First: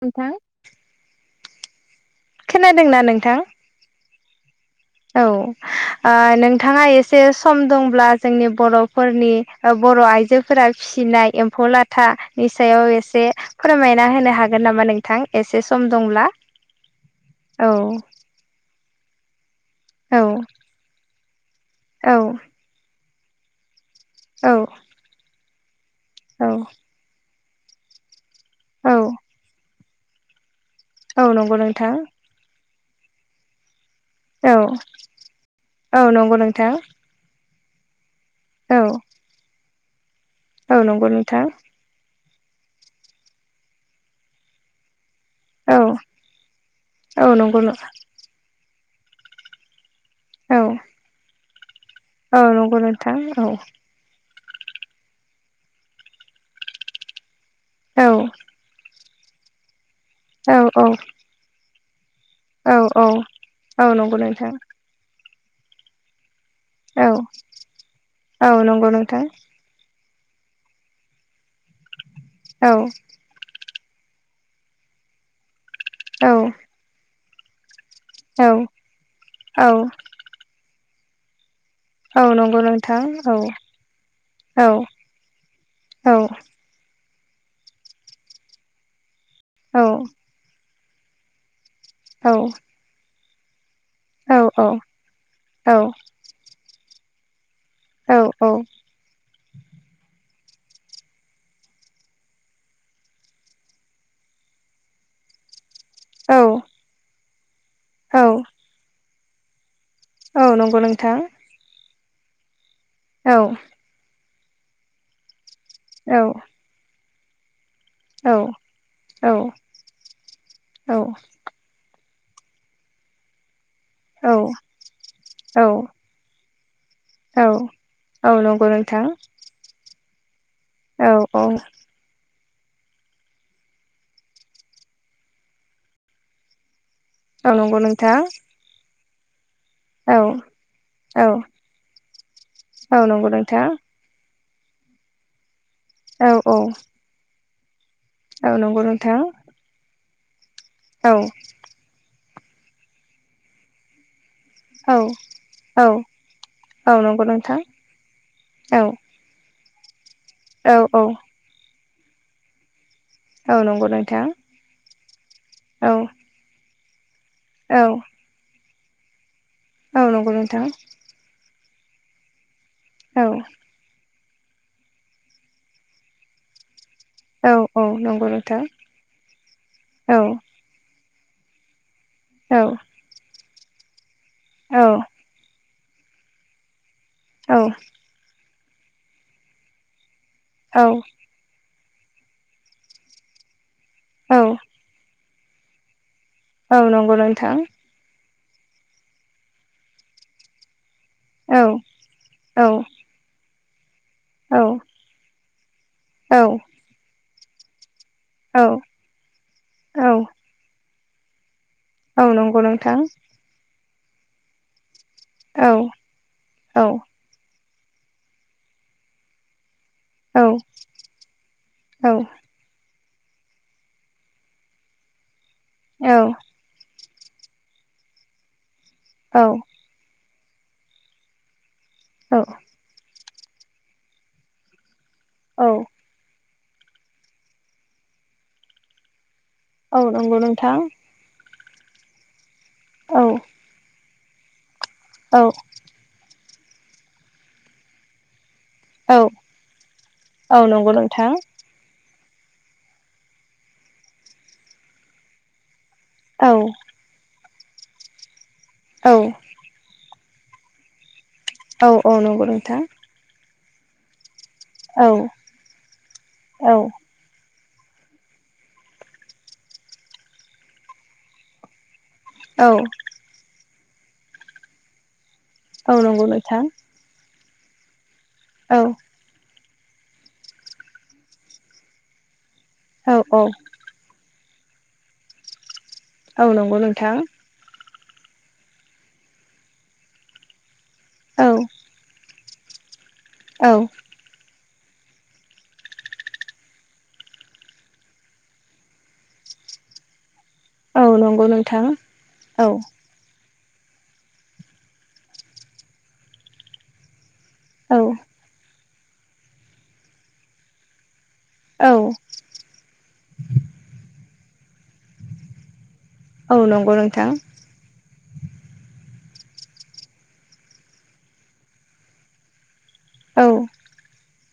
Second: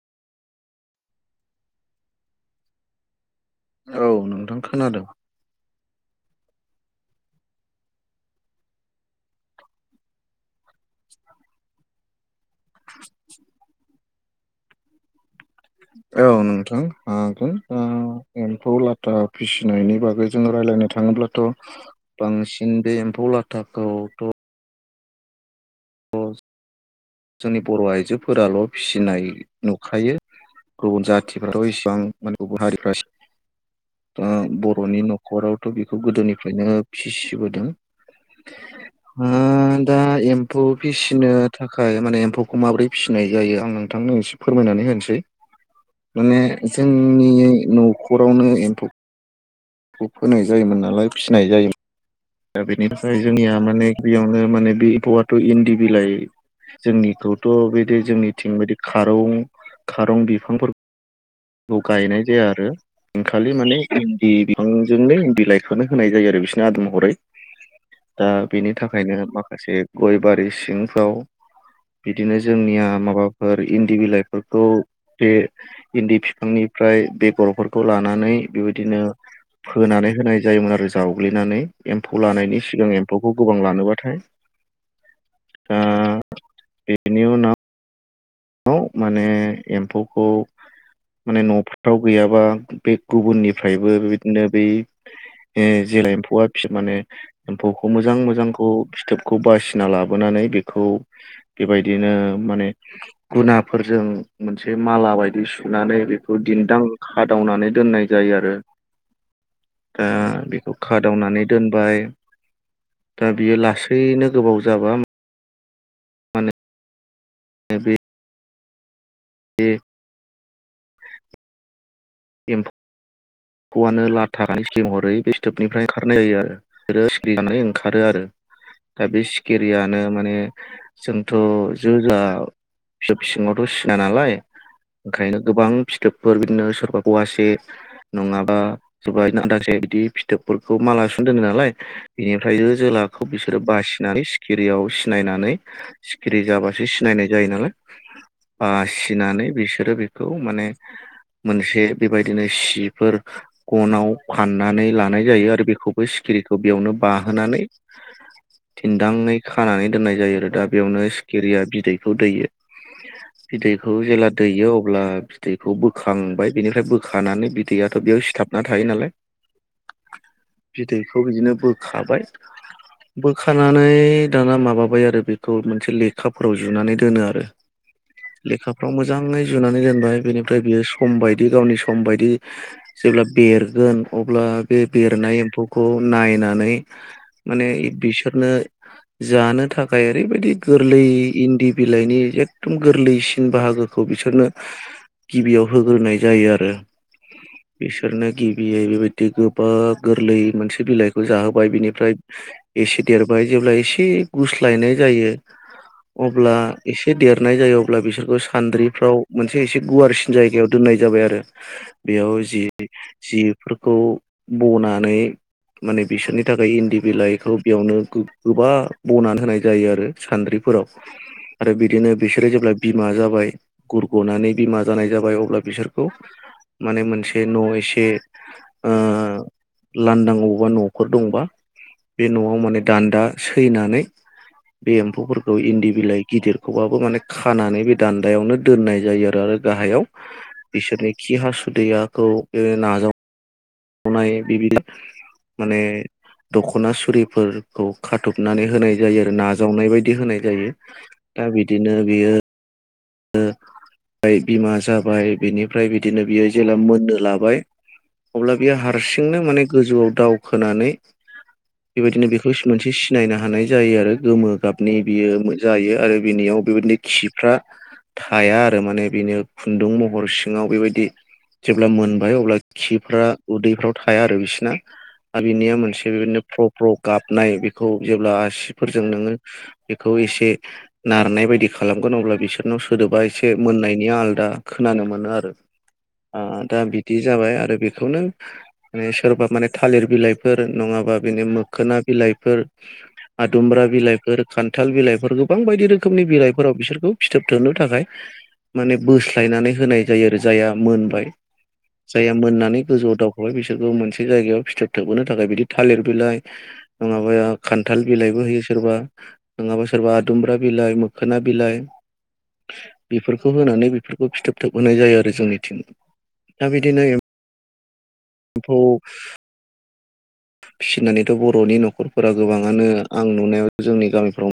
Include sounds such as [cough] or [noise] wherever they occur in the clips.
नोंथां खोनादोंना नोंथां? औ नोंथां। खोनादों औ। ओ नोंथाङा एसे सम दंब्ला जोंनि बर'फोरनि बर' आइजोफोरा फि फिसिनाय एम्फौ लाथानि सायाव एसे फोरमायना होनो हागोन नामा नोंथां एसे सम औ दंब्ला औ नोंथां एमफौ लाथा फिसिनायनि बागै जों रायज्लायनो थाङोब्लाथ' औ बांसिन बे एम्फौ लाथाब औ औ जोंनि बर' आइजोफोराल' औ फिसिनाय नुखायो गुबुन औ नंगौ जाथिफ्राथ' नोंथां इसेबां माने गुबुन हारिफ्रा दा औ बर'नि न'खरावथ' बेखौ औ नंगौ नोंथां गोदोनिफ्रायनो फिसिबोदों औ ओ दा एम्फौ औ नंगौ फिसिनो नोंथां थाखाय माने एमफौ एम्फौखौ माबोरै फिसिनाय जायो आं नोंथांनो एसे फोरमायनानै होनोसै औ माने औ जोंनि नंगौ न'खरावनो एम्फौखौ फोनाय औ जायोमोन नालाय फिसिनाय औ जायोमोन दा नंगौ बेनि नोंथां थाखाय औ जोंनिया माने गिबियावनो माने बे एम्फौआथ' इन्दि बिलाइ जोंनिखौथ' बिदि औ जोंनिथिं बायदि खारं-खारं औ औ बिफांफोरखौ गायनाय जाया आरो औ औ खालि माने औ नंगौ इन्दि नोंथां बिफांजोंनो इन्दि लाइखौनो होनाय जायो आरो बिसोरनो आदार औ महरै दा औ बेनि नंगौ थाखायनो नोंथां माखासे गय बारि सिंफ्राव बिदिनो औ जोंनिया माबाफोर इन्दि बिलाइफोरखौ बे इन्दि औ बिफांनिफ्राय बेगरफोर खौ लानानै औ बेबायदिनो औ फोनानै होनाय जायोमोन आरो जावग्लिनानै एम्फौ औ नंगौ लानायनि सिगां नोंथां औ एम्फौखौ गोबां लानोबाथाय औ औ बिनि उनाव माने औ एम्फौखौ माने न' फोराव औ गैयाबा बे गुबुननिफ्रायबो औ बिदिनो बे जे औ एम्फौआ माने एम्फौखौ मोजां मोजांखौ फिथोबखौ बासिना लाबोनानै बेखौ बेबायदिनो माने गुनाफोरजों मोनसे माला बायदि सुनानै औ बेखौ दिन्दां खादावनानै दोननाय जायो औ आरो दा औ बेखौ नंगौ नोंथां खादावनानै दोनबाय दा औ बियो लासैनो गोबाव जाबा औ [inaudible] [unintelligible] औ-औ-औ [unintelligible] एम्फौआनो लाथा फिथोब महरै औ फिथोबनिफ्राय ओंखारनाय जायो आरो। आरो सिखिरि नंगौ ओंखारो आरो नोंथां दा बे सिखिरियानो माने [unintelligible] औ फिथोब सिङावथ' सिनाया नालाय ओंखायनो गोबां फिथोबफोर बिदिनो सोरबा औ फवासे औ नंगौ नोंथां नङाबा सोरबा बिदिनो आदा बिबदि औ फिथोबफोरखौ औ मालासुना दोनो नालाय बेनिफ्राय जो औ जोलाखौ नंगौ बिसोरो नोंथां बासिनानै सिखिरियाव सिनायनानै औ सिखिरि जाबासो सिनायनाय जायो नालाय औ नंगौ नोंथां सिनानै बिसोरो बेखौ माने औ मोनसे बेबायदि बिदिनो सिफोर गनाव फाननानै लानाय औ जायो आरो औ बेखौबो सिखिरिखौ बेयावनो औ नंगौ बाहोनानै नोंथां औ दिन्दाङै खानानै दोननाय जायो आरो दा औ औ बेयावनो सिखिरिया बिदैखौ दैयो। औ नंगौ बिदैखौ नोंथां जेब्ला दैयो अब्ला बिदैखौ औ बोखांबाय बिनिफ्राय बोखानानै बिदैआथ' बेयाव सिथाबना थायो नालाय औ नंगौ नोंथां बिदैखौ बिदिनो बोखाबाय औ बोखानानै दाना माबाबाय आरो बेखौ मोनसे लेखाफोराव जुनानै दोनो आरो औ नंगौ नोंथां लेखाफ्राव मोजाङै जुनानै दोनबाय औ बेनिफ्राय बियो सम बायदि गावनि सम बायदि औ जेब्ला बेरगोन अब्ला औ बे बेरनाय एम्फौखौ नायनानै माने औ बिसोरनो जानो थाखाय ओरैबायदि औ गोरलै इन्दि बिलाइनि एखदम गोरलैसिन बाहागोखौ बिसोरनो औ गिबियाव होग्रोनाय जायो आरो अ नोंथां बिसोरनो गिबियै बेबायदि गोबा गोरलै मोनसे बिलाइ औ जाहोबाय बिनिफ्राय औ एसे देरबाय जेब्ला एसे एसे औ गुस्लायनाय जायो औ अब्ला एसे देरनाय जायो अ ब्ला बिसोरखौ औ सान्द्रिफ्राव मोनसे एसे औ गुवारसिन जायगायाव दोननाय जाबाय आरो। औ बेयाव नंगौ जि नोंथां जि फ्र खौ बनानै औ माने बिसोरनि थाखाय औ इन्दि बिलाइखौ बेयावनो गोबा बनानै होनाय जायो आरो औ सान्द्रिफोराव आरो बिदिनो बिसोरो जेब्ला बिमा जाबाय गुरग'नानै बिमा जानाय जाबाय अब्ला बिसोरखौ माने मोनसे न' एसे ओ औ लांदां अबेबा न'फोर दंबा बे औ न'आव नंगौ नोंथां माने दान्दा सैनानै बे एम्फौफोरखौ इन्दि औ बिलाइ गिदिर खौबाबो माने खानानै बे दान्दायावनो दोननाय जायो आरो आरो औ गाहायाव नंगौ नोंथां बिसोरनि खि हासुदैयाखौ बे नाजाव औ नाय बि औ माने दख'ना सुरिफोरखौ खाथब हुरनानै होनाय औ जायो आरो नाजावनाय बायदि होनाय औ जायो नंगौ नोंथां दा बिदिनो बेयो ओ बिमा जाबाय बिनिफ्राय बिदिनो बियो जेला औ मोननो लाबाय। अब्ला बियो औ हारसिंनो माने गोजौआव दावखोनानै औ औ बेबायदिनो नंगौ बेखौ नोंथां मोनसे सिनायनो हानाय जायो आरो गोमो गाबनि औ बियो जायो आरो बिनियाव बेबायदिनो औ खिफ्रा थाया आरो माने बिनो खुन्दुं महर सिङाव बेबायदि जेब्ला मोन बाय अब्ला औ खिफ्रा उदैफ्राव थाया आरो बिसिना आरो बिनिया औ मोनसे नंगौ बेबायदिनो नोंथां फ्र फ्र गाबनाय बेखौ जेब्ला औ आसिफोरजों नोङो बेखौ एसे नारनाय बायदि खालामगोन अब्ला बिसोरनाव औ सोदोबा एसे मोननायनि आलदा खोनानो मोनो आरो ओ दा बिदि जाबाय आरो बे खौनो माने सोरबा माने थालिर बिलाइफोर नङाबा बिनि मोखोना बिलाइ‌ फोर आदुमब्रा बिलाइफोर खान्थाल बिलाइफोर गोबां बायदि रोखोमनि बिलाइफोराव बिसोरखौ फिथोब थोबनो थाखाय माने बोस्लायनानै होनाय जायो आरो जाया औ मोनबाय, नंगौ नोंथां जाया औ मोननानै गोजौआव दाव बेहाय बिसोरखौ मोनसे जायगायाव फिथोब थोबहोनो थाखाय बिदि थालिर बिलाइ नङाबा औ खान्थाल बिलाइबो होयो सोरबा, नङाबा सोरबा आदुमब्रा बिलाइ, मोखोना बिलाइ औ बेफोरखौ होनानै बेफोरखौ फिथोब थाब होनाय जायो आरो जोंनिथिं। औ दा नंगौ बिदिनो नोंथां। [unintelligible] फिसिनानैथ' बर'नि न'खरफोरा गोबाङानो आं औ नुनायाव जोंनि गामिफ्राव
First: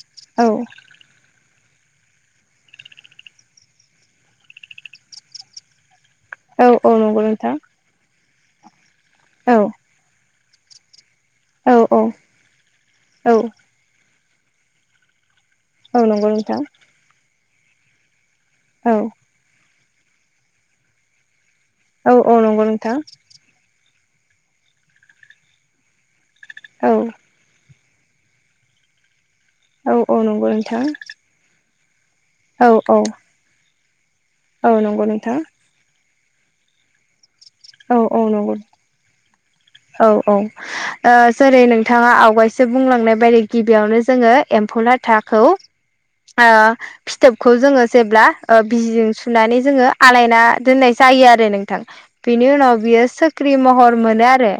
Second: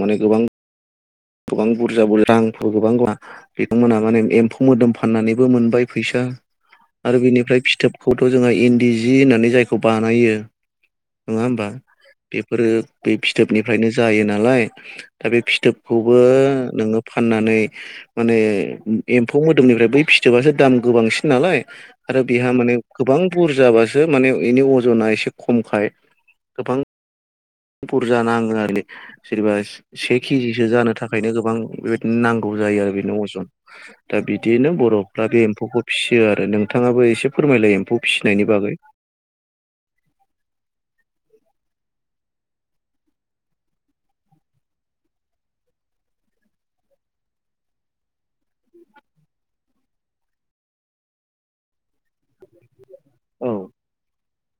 माने गोबां औ गोबां बुरजा-बुरजा रांफोर गोबां बिथांमोनहा माने एम्फौ मोदोम फाननानैबो मोनबाय फैसा औ औ नंगौ आरो नोंथां बिनिफ्राय फिथोबखौथ' जोंहा इन्दि जि होननानै औ जायखौ बानायो नङा होमबा? औ औ बेफोरो बे औ फिथोबनिफ्रायनो जायो नालाय दा बे फिथो औ बखौबो नंगौ नोंथां नोङो फाननानै माने औ एम्फौ मोदोमनिफ्राय बै फिथोबासो दाम गोबांसिन नालाय औ आरो औ बेहा नंगौ माने नोंथां गोबां बुरजाबासो माने इनि अजना एसे खमखाय गोबां औ बुरजा नाङो आरो जेनबा औ से औ नंगौ केजिसो नोंथां जानो थाखायनो गोबां बेबायदिनो नांगौ जायो औ आरो औ बेनो अजन। दा औ बिदिनो नंगौ बर'फ्रा नोंथां बे एम्फौखौ फिसि यो आरो। नोंथाङाबो एसे फोरमायलायो औ एम्फौ औ फिसिनायनि नंगौ बागै औ औ ओ जेरै- नोंथाङा आवगायसो बुंलांनाय बायदि गिबियावनो जोङो एम फौ लाथाखौ ओ फिथोबखौ जोङो जेब्ला ओ बिजिजों सुनानै जोङो आलायना दोननाय जा जायो आरो नोंथां बिनि उनाव बियो औ सख्रि महर मोनो आरो।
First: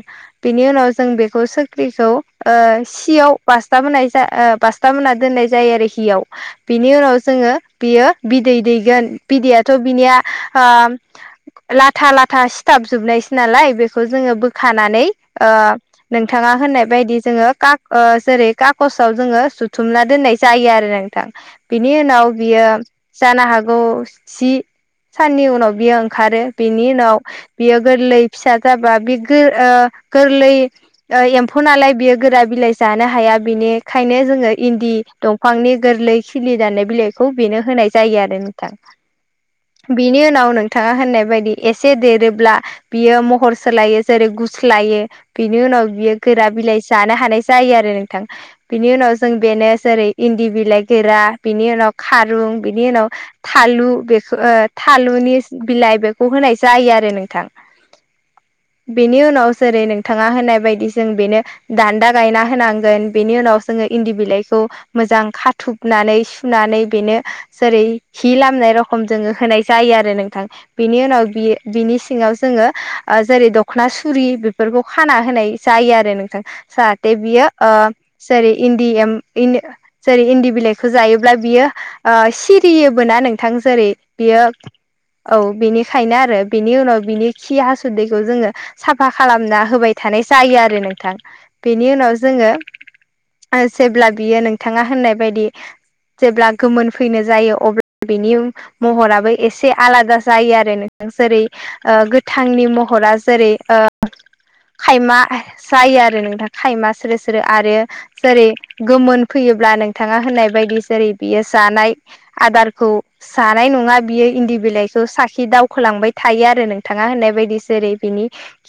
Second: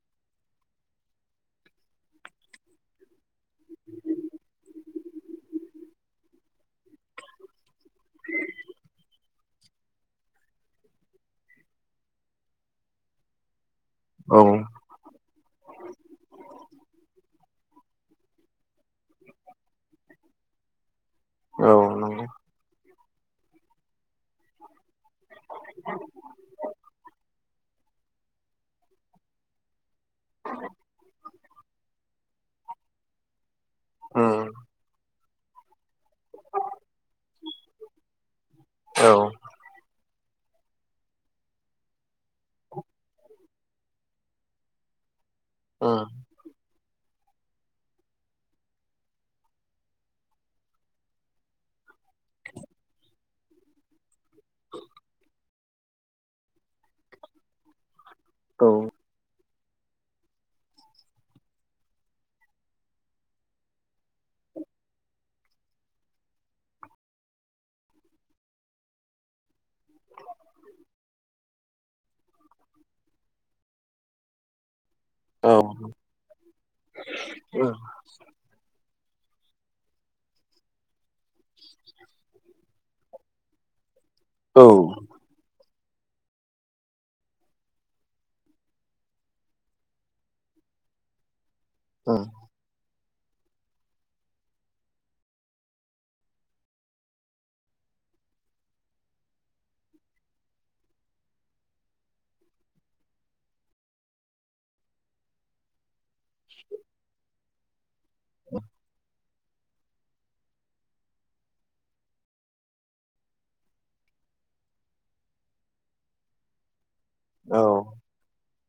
बेनि उनाव जों बेखौ सोख्रिखौ ओ सियाव बासथाब होनाय जा ओ बा बासथाब होना दोननाय जायो आरो हियाव बिनि उनाव जोङो बियो बिदै दैगोन बिदैया थ' बिनिया ओ लाथा-लाथा सिथाब जोबनायसै नालाय बे खौ जोङो औ बोखाना नै ओ नोंथाङा होननाय बायदि जोङो काक ओ जेरै- काकसआव जोङो जुथुम ना दोननाय जायो आरो नोंथां औ बिनि नंगौ उनाव बियो जानो हागौ जि साननि उनाव बियो ओंखारो बेनि उनाव बियो गोरलै फिसा गाबा बे गो ओ गोरलै ओ एम्फौ नालाय बियो गोरा बिलाइ जानो हाया बिनिखायनो उम जोङो इन्दि दंफांनि गोरलै खिलि दाननाय बिलाइखौ बेनो होनाय जायो आरो नोंथां। औ बिनि उनाव नोंथाङा होननाय बायदि एसे देरोब्ला बियो महर सोलायो जेरै-गु स्लायो बिनि उनाव बियो गोरा बिलाइ जानो हानाय जायो आरो नोंथां बिनि उनाव जों बेनो जेरै- इन्दि बिलाइ गोरा बिनि उनाव खारुं बिनि उनाव थालु बेखौ ओ थालुनि बिलाइ बेखौ होनाय जायो आरो नोंथां। उम बेनि उ- नाव जेरै नोंथाङा होनाय बायदि जों बेनो दान्दा गायना होनांगोन बेनि उनाव जोङो इन्दि बिलाइ खौ मोजां खाथोबनानै सुनानै बेनो जेरै- हि लामनाय रखम जोङो होनाय जायो आरो नोंथां। बिनि उनाव बियो बिनि सिङाव जोङो ओ जेरै दखना सु रि बेफोरखौ खाना होनाय औ जायो आरो नोंथां जाहाथे बियो उम ओ जेरै- इन्दि एम इन्द जेरै-इन्दि बिलाइखौ जायोब्ला बियो ओ सिरियोबो ना नोंथां जेरै- बियो औ बेनिखायनो आरो बेनि उनाव बिनि खि हासुदैखौ जोङो साफा खालामना होबाय थानाय जायो आरो नोंथां। बेनि उनाव उम जोङो ओ जेब्ला बियो नोंथाङा होननाय बायदि जेब्ला गोमोन फैनो जायो अब्ला बिनि महराबो एसे आलादा जायो आरो नो जेरै- ओ गोथांनि महरा जेरै- ओ खायमा जायो आरो नोंथां खायमा स्रो स्रो आरो जेरै गोमोन फैयोब्ला नोंथाङा होननाय बायदि जेरै बियो जानाय आदारखौ जानाय नङा बियो इन्दि बिलाइखौ साखि दावखोलांबाय थायो आरो नोंथाङा होननाय बायदि जेरै बिनि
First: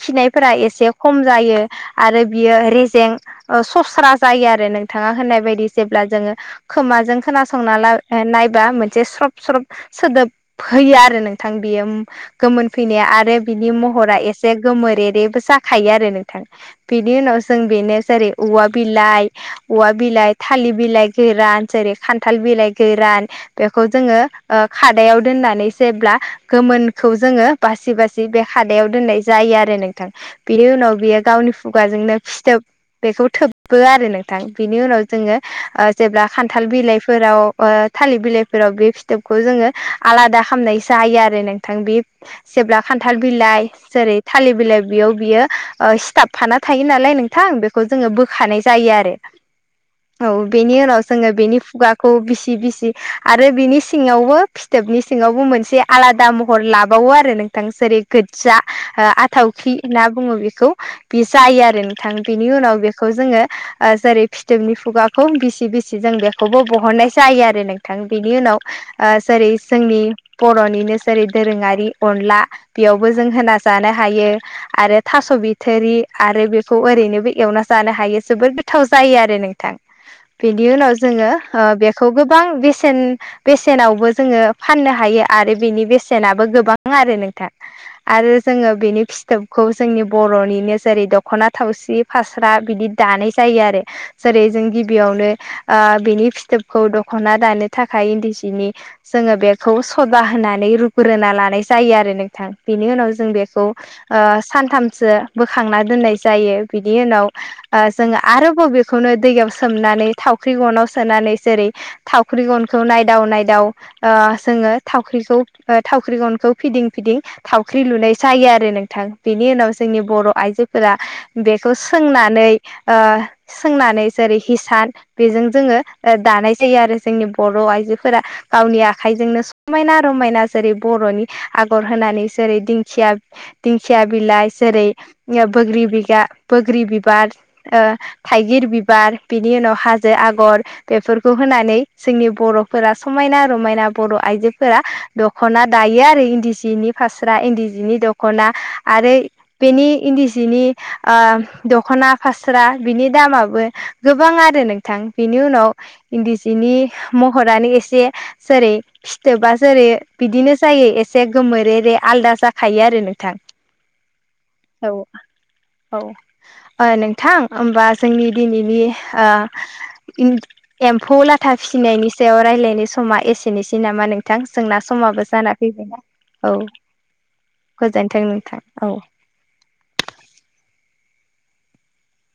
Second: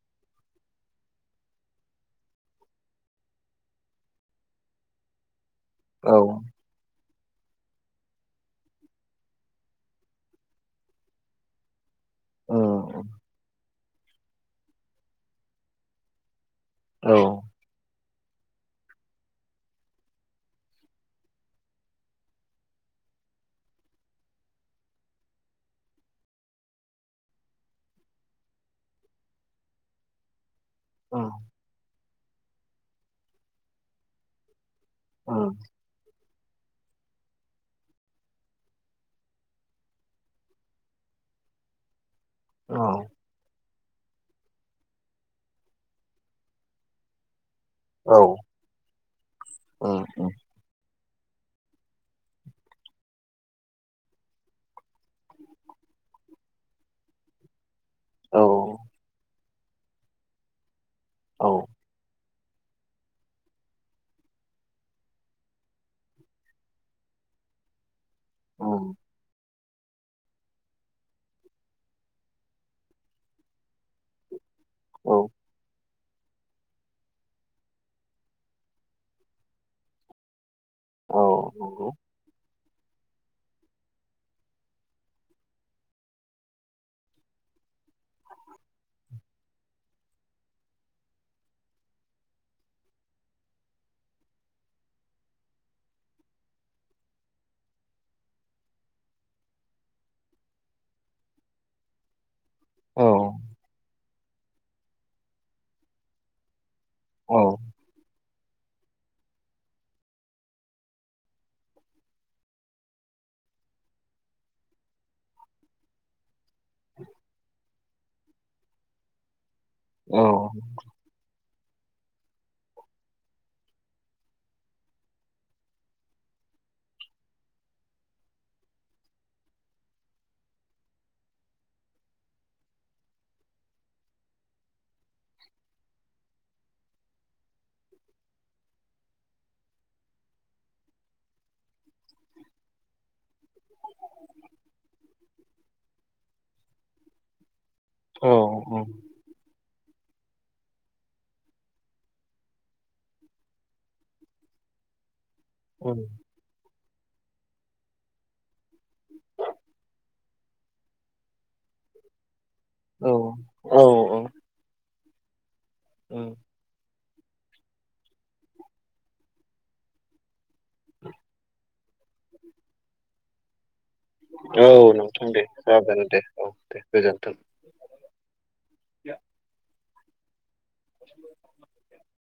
खिनायफोरा एसे खम जायो आरो बियो रेजें ओ सस्रा जायो आरो नों थाङा होननाय बायदि जेब्ला औ जोङो खोमाजों खोनासंना ला नायबा मोनसे स्रब स्रब सोदोब होयो आरो नोंथां बियो औ गोमोन फैनाया आरो बिनि महरा एसे गोमोरेरेबो जाखायो आरो नोंथां औ बिनि उनाव जों बेनो जेरै औवा बिलाइ औवा बिलाइ थालिर बिलाइ गोरान जेरै खान्थाल बिलाइ गोरा रान बेखौ जोङो अ खादायाव दोननानै जेब्ला गोमोनखौ जोङो बासि बा सि बे खादायाव दोननाय जायो आरो नोंथां बिनि उनाव औ बियो गावनि खुगाजोंनो फिथोब बेखौ थोबबो आरो नोंथां बिनि उनाव औ जोङो अ जेब्ला खान थाल बिलाइफोराव अ थालिर बिलाइफोराव बे फिथोबखौ जोङो आलादा खालामनाय जायो आरो नों नोंथां बिब जेब्ला खान्थाल बिलाइ जेरै थालिर बिलाइ बेयाव बियो ओ सिथाबफाना थायो नालाय नोंथां बे खौ औ जोङो बोखानाय जायो आरो औ बेनि उनाव जोङो बेनि खुगाखौ बिसि-बिसि आरो बिनि सिङावबो फिथोबनि सिङावबो मोनसे आला दा महर लाबावो आरो नोंथां जेरै गोजा आथावखि होनना बुङो बेखौ बे जायो आरो नोंथां बिनि उनाव बेखौ जोङो जेरै फिथोबनि खुगाखौ बिसि बिसि जों बेखौबो बहननाय जाय जायो आरो नोंथां बिनि उनाव नंगौ जै जोंनि बर'निनो जेरै दोरोङारि अनला बेयावबो जों होना जानो हायो आरो औ थास' बिथोरि आरो बेखौ ओरैनोबो एवना जानो हायो जोबोद गोथाव जायो आरो नोंथां बेनि उनाव औ जोङो ओ बेखौ गोबां बेस सेन बेसेनावबो जोङो फाननो हायो आरो बेनि बेसेनाबो गोबां आरो नोंथां आरो जोङो बेनि फिथोबखौ जोंनि बर'निनो जेरै दख'ना थावसि फास्रा बिदि दानाय जाय जायो आरो जेरै जों गिबियावनो ओ बिनि फिथोबखौ दखना दानो थाखाय इन्दी बिनि जोङो बेखौ सदा होनानै रुग्रोना लानाय जायो आरो नोंथां बेनि औ उनाव जों बेखौ ओ सानथामसो बोखांना दोननाय जायो बिनि उनाव औ जों आरो बेेखौनो दैयाव सोमनानै थावख्रि गनाव सोनानै जेरै थावख्रि गनखौ नायदाव नायदाव ओ जोङो थावख्रिखौ थावख्रि गनखौ फिदिं फिदिं थावख्रि लुनाय जायो आरो नोंथां बेनि उनाव जोंनि बर' आइजोफोरा बेखौ सोंनानै ओ सोंनानै जेरै हिसान बेजों जोङो दा दानाय जायो आरो जोंनि बर' आइजोफोरा गावनि आखाइजोंनो समायना रमायना जेरै बर'नि आगर होनानै जेरै दि खिया दिंखिया बिलाइ जेरै बोग्रि बिगा बोग्रि बिबार ओ थाइगिर बिबार बिनि उनाव हाजो आगर बेफोरखौ होनानै जोंनि बर'फोरा समायना रमायना बर' आइजोफोरा दख'ना दायो आरो इन्दि सिनि फास्रा इन्दि बिनि दखना आरोय बेनि इन्दि सिनि ओ दख'ना फास्रा बिनि दामाबो गोबां आरो नोंथां बेनि उनाव इन्दि जिनि महरानो एसे जेरै फिथोबा जेरै बिदिनो जायो एसे गोमोरे रे [unintelligible] आलदा जा खायो आरो नोंथां औ औ ओ नों थां होमबा जोंनि दिनैनि ओ एम्फौ लाथा फिसिनायनि सायाव रायज्लायनाय समा एसेनोसै दि नामा नोंथां औ जोंना नोंथां समाबो दे जाना जागोन फैबायना दे औ दे गोजोनथों गोजोनथों नोंथां औ। [inaudible]